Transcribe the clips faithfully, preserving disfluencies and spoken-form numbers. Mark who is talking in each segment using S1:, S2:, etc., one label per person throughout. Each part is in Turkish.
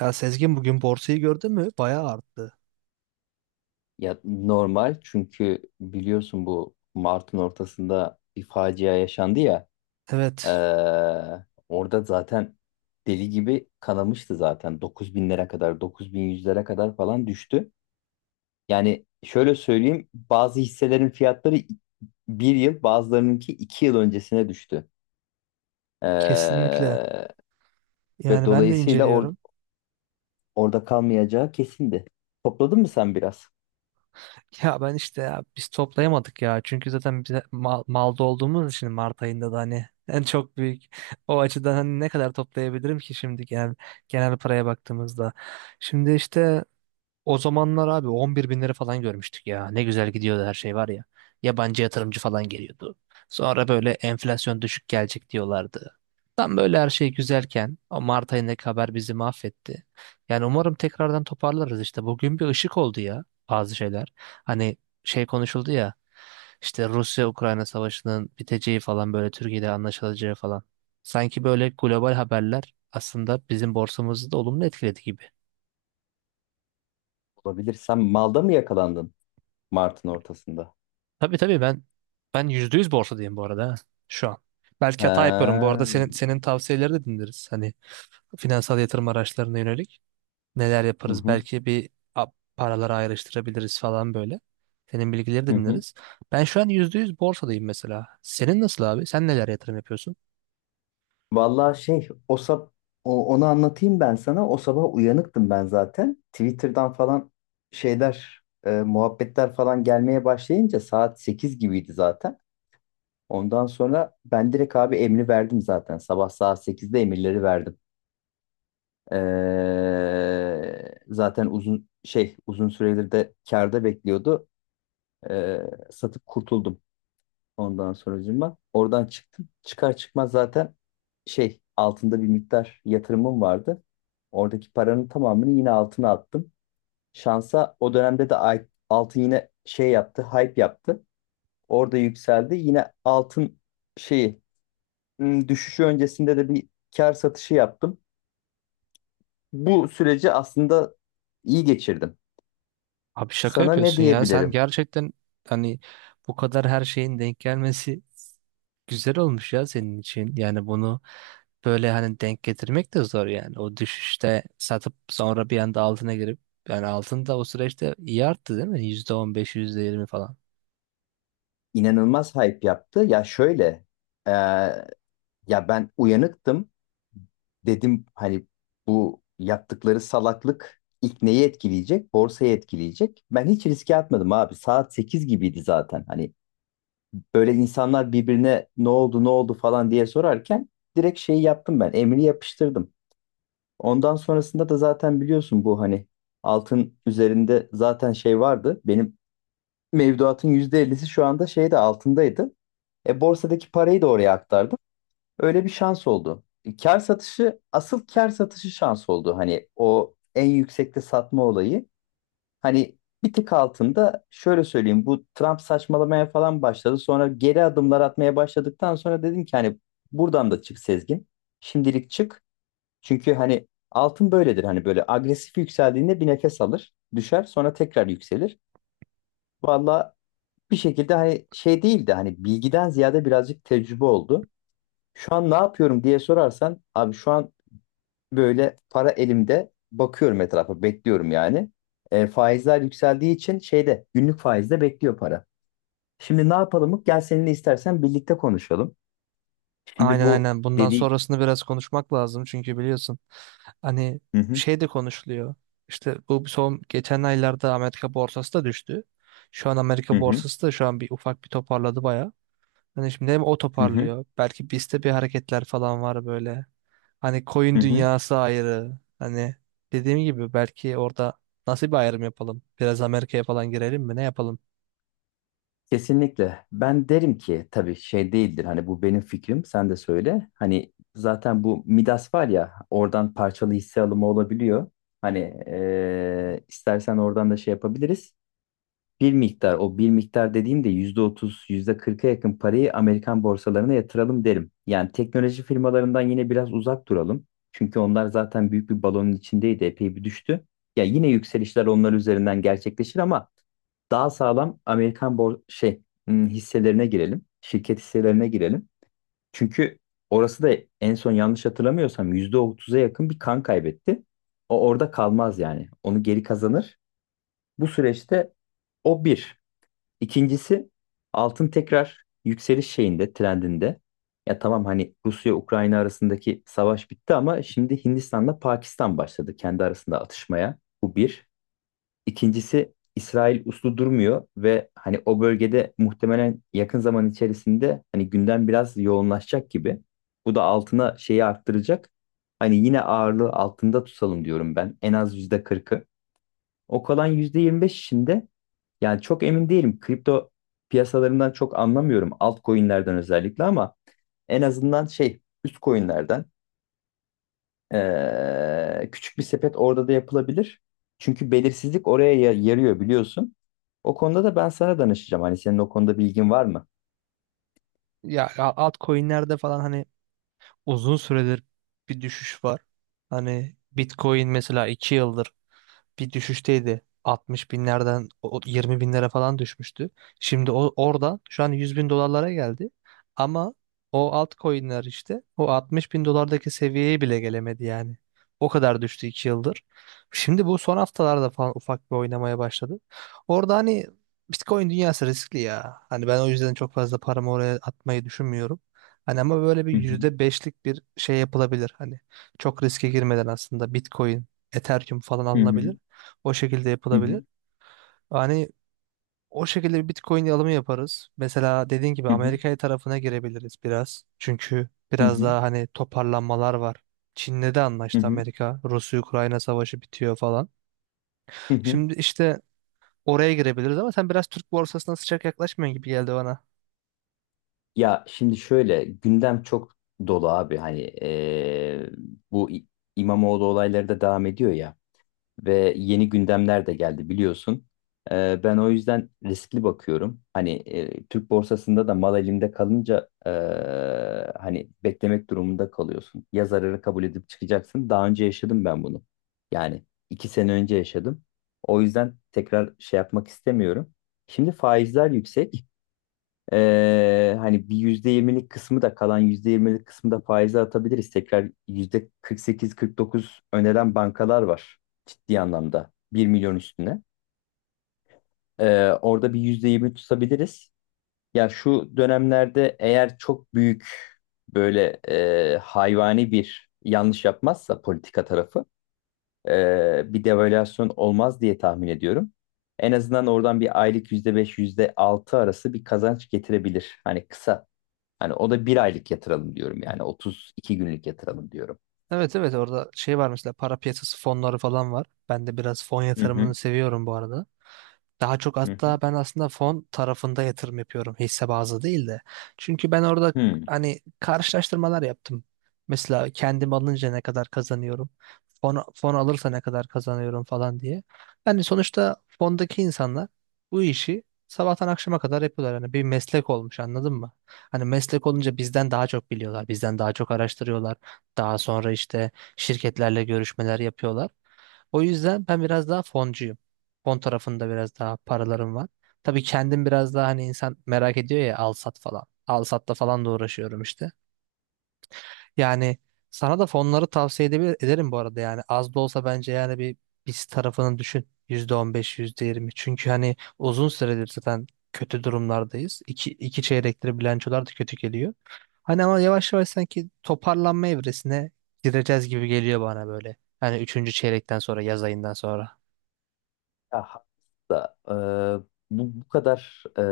S1: Ya Sezgin, bugün borsayı gördün mü? Bayağı arttı.
S2: Ya normal çünkü biliyorsun bu Mart'ın ortasında bir facia yaşandı ya.
S1: Evet,
S2: Ee, Orada zaten deli gibi kanamıştı zaten. Dokuz binlere kadar, dokuz bin yüzlere kadar falan düştü. Yani şöyle söyleyeyim, bazı hisselerin fiyatları bir yıl, bazılarınınki iki yıl öncesine düştü. Ee,
S1: kesinlikle.
S2: Ve
S1: Yani ben de
S2: dolayısıyla or-
S1: inceliyorum.
S2: orada kalmayacağı kesindi. Topladın mı sen biraz?
S1: Ya ben işte ya biz toplayamadık ya. Çünkü zaten bize mal, malda olduğumuz için Mart ayında da hani en çok büyük o açıdan hani ne kadar toplayabilirim ki şimdi genel genel paraya baktığımızda. Şimdi işte o zamanlar abi on bir bin lira falan görmüştük ya. Ne güzel gidiyordu her şey var ya. Yabancı yatırımcı falan geliyordu. Sonra böyle enflasyon düşük gelecek diyorlardı. Tam böyle her şey güzelken o Mart ayındaki haber bizi mahvetti. Yani umarım tekrardan toparlarız işte. Bugün bir ışık oldu ya, bazı şeyler. Hani şey konuşuldu ya, işte Rusya-Ukrayna savaşının biteceği falan, böyle Türkiye'de anlaşılacağı falan. Sanki böyle global haberler aslında bizim borsamızı da olumlu etkiledi gibi.
S2: Olabilir. Sen malda mı yakalandın Mart'ın ortasında?
S1: Tabii tabii, ben ben yüzde yüz borsadayım bu arada ha, şu an. Belki hata yapıyorum. Bu
S2: Ha.
S1: arada senin senin tavsiyeleri de dinleriz. Hani finansal yatırım araçlarına yönelik neler
S2: Hı
S1: yaparız?
S2: hı,
S1: Belki bir a- paraları ayrıştırabiliriz falan böyle. Senin bilgileri de
S2: hı hı.
S1: dinleriz. Ben şu an yüzde yüz borsadayım mesela. Senin nasıl abi? Sen neler yatırım yapıyorsun?
S2: Vallahi şey o sab o- onu anlatayım ben sana. O sabah uyanıktım ben zaten. Twitter'dan falan şeyler e, muhabbetler falan gelmeye başlayınca saat sekiz gibiydi zaten. Ondan sonra ben direkt abi emri verdim zaten. Sabah saat sekizde emirleri verdim. Ee, zaten uzun şey uzun süredir de kârda bekliyordu. Ee, Satıp kurtuldum. Ondan sonracığıma oradan çıktım. Çıkar çıkmaz zaten şey altında bir miktar yatırımım vardı. Oradaki paranın tamamını yine altına attım. Şansa o dönemde de ay- altın yine şey yaptı, hype yaptı. Orada yükseldi. Yine altın şeyi ım, düşüşü öncesinde de bir kar satışı yaptım. Bu süreci aslında iyi geçirdim.
S1: Abi şaka
S2: Sana ne
S1: yapıyorsun ya. Sen
S2: diyebilirim?
S1: gerçekten hani bu kadar her şeyin denk gelmesi güzel olmuş ya senin için. Yani bunu böyle hani denk getirmek de zor yani. O düşüşte satıp sonra bir anda altına girip, yani altın da o süreçte iyi arttı değil mi? yüzde on beş, yirmi falan.
S2: İnanılmaz hype yaptı. Ya şöyle, e, ya ben uyanıktım. Dedim hani bu yaptıkları salaklık ilk neyi etkileyecek? Borsayı etkileyecek. Ben hiç riske atmadım abi. Saat sekiz gibiydi zaten. Hani böyle insanlar birbirine ne oldu ne oldu falan diye sorarken direkt şeyi yaptım ben. Emri yapıştırdım. Ondan sonrasında da zaten biliyorsun bu hani altın üzerinde zaten şey vardı. Benim mevduatın yüzde ellisi şu anda şeyde altındaydı. E borsadaki parayı da oraya aktardım. Öyle bir şans oldu. Kar satışı, asıl kar satışı şans oldu. Hani o en yüksekte satma olayı. Hani bir tık altında şöyle söyleyeyim. Bu Trump saçmalamaya falan başladı. Sonra geri adımlar atmaya başladıktan sonra dedim ki hani buradan da çık Sezgin. Şimdilik çık. Çünkü hani altın böyledir. Hani böyle agresif yükseldiğinde bir nefes alır. Düşer sonra tekrar yükselir. Valla bir şekilde hani şey değil de hani bilgiden ziyade birazcık tecrübe oldu. Şu an ne yapıyorum diye sorarsan abi, şu an böyle para elimde bakıyorum etrafa bekliyorum yani. E, faizler yükseldiği için şeyde günlük faizde bekliyor para. Şimdi ne yapalım? Gel seninle istersen birlikte konuşalım. Şimdi
S1: Aynen
S2: bu
S1: aynen. Bundan
S2: dediği.
S1: sonrasını biraz konuşmak lazım çünkü biliyorsun hani
S2: Hı hı,
S1: şey de konuşuluyor. İşte bu son geçen aylarda Amerika borsası da düştü. Şu an
S2: hı
S1: Amerika
S2: hı,
S1: borsası da şu an bir ufak bir toparladı baya. Hani şimdi hem o
S2: hı hı,
S1: toparlıyor. Belki bizde bir hareketler falan var böyle. Hani koyun
S2: hı hı.
S1: dünyası ayrı. Hani dediğim gibi belki orada nasıl bir ayrım yapalım? Biraz Amerika'ya falan girelim mi? Ne yapalım?
S2: Kesinlikle. Ben derim ki tabii şey değildir. Hani bu benim fikrim. Sen de söyle. Hani zaten bu Midas var ya, oradan parçalı hisse alımı olabiliyor. Hani e, istersen oradan da şey yapabiliriz. Bir miktar, o bir miktar dediğimde yüzde otuz yüzde kırka yakın parayı Amerikan borsalarına yatıralım derim. Yani teknoloji firmalarından yine biraz uzak duralım. Çünkü onlar zaten büyük bir balonun içindeydi, epey bir düştü. Ya yine yükselişler onlar üzerinden gerçekleşir ama daha sağlam Amerikan bor şey hmm, hisselerine girelim. Şirket hisselerine girelim. Çünkü orası da en son yanlış hatırlamıyorsam yüzde otuz'a yakın bir kan kaybetti. O orada kalmaz yani. Onu geri kazanır. Bu süreçte o bir. İkincisi altın tekrar yükseliş şeyinde, trendinde. Ya tamam hani Rusya-Ukrayna arasındaki savaş bitti ama şimdi Hindistan'la Pakistan başladı kendi arasında atışmaya. Bu bir. İkincisi İsrail uslu durmuyor ve hani o bölgede muhtemelen yakın zaman içerisinde hani gündem biraz yoğunlaşacak gibi. Bu da altına şeyi arttıracak. Hani yine ağırlığı altında tutalım diyorum ben. En az yüzde kırkı. O kalan yüzde yirmi beş içinde yani çok emin değilim. Kripto piyasalarından çok anlamıyorum. Altcoin'lerden özellikle ama en azından şey üst coin'lerden eee, küçük bir sepet orada da yapılabilir. Çünkü belirsizlik oraya ya- yarıyor biliyorsun. O konuda da ben sana danışacağım. Hani senin o konuda bilgin var mı?
S1: Ya a- altcoin'lerde falan hani uzun süredir bir düşüş var. Hani Bitcoin mesela iki yıldır bir düşüşteydi. altmış binlerden o- o yirmi binlere falan düşmüştü. Şimdi o, oradan şu an yüz bin dolarlara geldi. Ama o altcoin'ler işte o altmış bin dolardaki seviyeye bile gelemedi yani. O kadar düştü iki yıldır. Şimdi bu son haftalarda falan ufak bir oynamaya başladı. Orada hani Bitcoin dünyası riskli ya. Hani ben o yüzden çok fazla paramı oraya atmayı düşünmüyorum. Hani ama böyle bir
S2: Hı hı.
S1: yüzde beşlik bir şey yapılabilir. Hani çok riske girmeden aslında Bitcoin, Ethereum falan
S2: Hı hı.
S1: alınabilir. O şekilde
S2: Hı
S1: yapılabilir.
S2: hı.
S1: Hani o şekilde bir Bitcoin alımı yaparız. Mesela dediğin gibi
S2: Hı hı.
S1: Amerika'ya tarafına girebiliriz biraz. Çünkü
S2: Hı
S1: biraz
S2: hı.
S1: daha hani toparlanmalar var. Çin'le de
S2: Hı
S1: anlaştı
S2: hı.
S1: Amerika. Rusya-Ukrayna savaşı bitiyor falan.
S2: Hı hı.
S1: Şimdi işte oraya girebiliriz ama sen biraz Türk borsasına sıcak yaklaşmıyorsun gibi geldi bana.
S2: Ya şimdi şöyle gündem çok dolu abi hani eee, bu İ- İmamoğlu olayları da devam ediyor ya ve yeni gündemler de geldi biliyorsun. Eee, ben o yüzden riskli bakıyorum. Hani eee, Türk borsasında da mal elimde kalınca eee, hani beklemek durumunda kalıyorsun. Ya zararı kabul edip çıkacaksın. Daha önce yaşadım ben bunu. Yani iki sene önce yaşadım. O yüzden tekrar şey yapmak istemiyorum. Şimdi faizler yüksek. Ee, hani bir yüzde yirmilik kısmı da kalan yüzde yirmilik kısmı da faize atabiliriz. Tekrar yüzde kırk sekiz, kırk dokuz öneren bankalar var, ciddi anlamda bir milyon üstüne. Ee, orada bir yüzde yirmi tutabiliriz. Ya şu dönemlerde eğer çok büyük böyle e, hayvani bir yanlış yapmazsa politika tarafı, e, bir devalüasyon olmaz diye tahmin ediyorum. En azından oradan bir aylık yüzde beş, yüzde altı arası bir kazanç getirebilir. Hani kısa. Hani o da bir aylık yatıralım diyorum. Yani otuz iki günlük yatıralım diyorum.
S1: Evet evet, orada şey var mesela, para piyasası fonları falan var. Ben de biraz fon
S2: Hı
S1: yatırımını
S2: hı.
S1: seviyorum bu arada. Daha çok
S2: Hı hı.
S1: hatta ben aslında fon tarafında yatırım yapıyorum, hisse bazlı değil de. Çünkü ben orada
S2: Hı.
S1: hani karşılaştırmalar yaptım. Mesela kendim alınca ne kadar kazanıyorum, fon, fon alırsa ne kadar kazanıyorum falan diye. Yani sonuçta fondaki insanlar bu işi sabahtan akşama kadar yapıyorlar. Yani bir meslek olmuş, anladın mı? Hani meslek olunca bizden daha çok biliyorlar, bizden daha çok araştırıyorlar. Daha sonra işte şirketlerle görüşmeler yapıyorlar. O yüzden ben biraz daha foncuyum. Fon tarafında biraz daha paralarım var. Tabii kendim biraz daha hani insan merak ediyor ya, al sat falan. Al satla falan da uğraşıyorum işte. Yani sana da fonları tavsiye edebilir, ederim bu arada yani. Az da olsa bence yani bir biz tarafını düşün. Yüzde on beş yüzde yirmi. Çünkü hani uzun süredir zaten kötü durumlardayız. İki, iki çeyrektir bilançolar da kötü geliyor. Hani ama yavaş yavaş sanki toparlanma evresine gireceğiz gibi geliyor bana böyle. Hani üçüncü çeyrekten sonra, yaz ayından sonra.
S2: Aha. Da, e, bu, bu kadar e,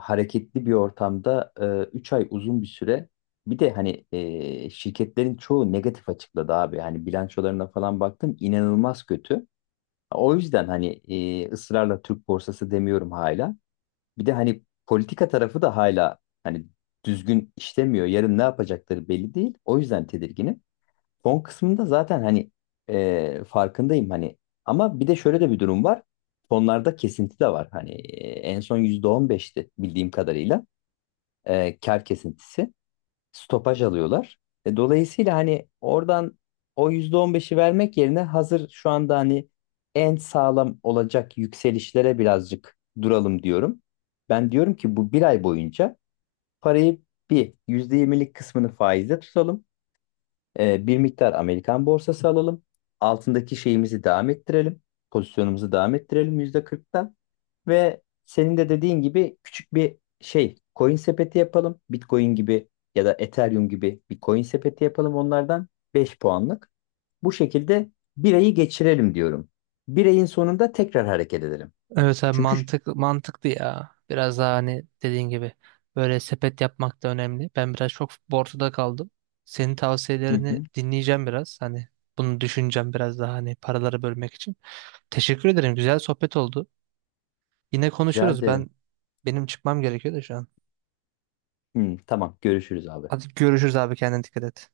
S2: hareketli bir ortamda üç ay uzun bir süre. Bir de hani e, şirketlerin çoğu negatif açıkladı abi. Hani bilançolarına falan baktım inanılmaz kötü. O yüzden hani e, ısrarla Türk borsası demiyorum hala. Bir de hani politika tarafı da hala hani düzgün işlemiyor. Yarın ne yapacakları belli değil. O yüzden tedirginim. Son kısmında zaten hani e, farkındayım hani ama bir de şöyle de bir durum var. Sonlarda kesinti de var. Hani e, en son yüzde on beşti bildiğim kadarıyla. E, kar kesintisi. Stopaj alıyorlar. E, dolayısıyla hani oradan o yüzde on beşi vermek yerine hazır şu anda hani en sağlam olacak yükselişlere birazcık duralım diyorum. Ben diyorum ki bu bir ay boyunca parayı bir yüzde yirmilik kısmını faizde tutalım. Ee, bir miktar Amerikan borsası alalım. Altındaki şeyimizi devam ettirelim. Pozisyonumuzu devam ettirelim yüzde kırktan. Ve senin de dediğin gibi küçük bir şey coin sepeti yapalım. Bitcoin gibi ya da Ethereum gibi bir coin sepeti yapalım onlardan beş puanlık. Bu şekilde bir ayı geçirelim diyorum. Bir ayın sonunda tekrar hareket edelim.
S1: Evet abi
S2: Çünkü
S1: mantık, mantıklı ya. Biraz daha hani dediğin gibi böyle sepet yapmak da önemli. Ben biraz çok borçta kaldım. Senin
S2: hı
S1: tavsiyelerini
S2: hı,
S1: dinleyeceğim biraz. Hani bunu düşüneceğim biraz daha, hani paraları bölmek için. Teşekkür ederim. Güzel sohbet oldu. Yine
S2: rica
S1: konuşuruz.
S2: ederim.
S1: Ben benim çıkmam gerekiyor da şu an.
S2: Hı, tamam görüşürüz abi.
S1: Hadi görüşürüz abi, kendine dikkat et.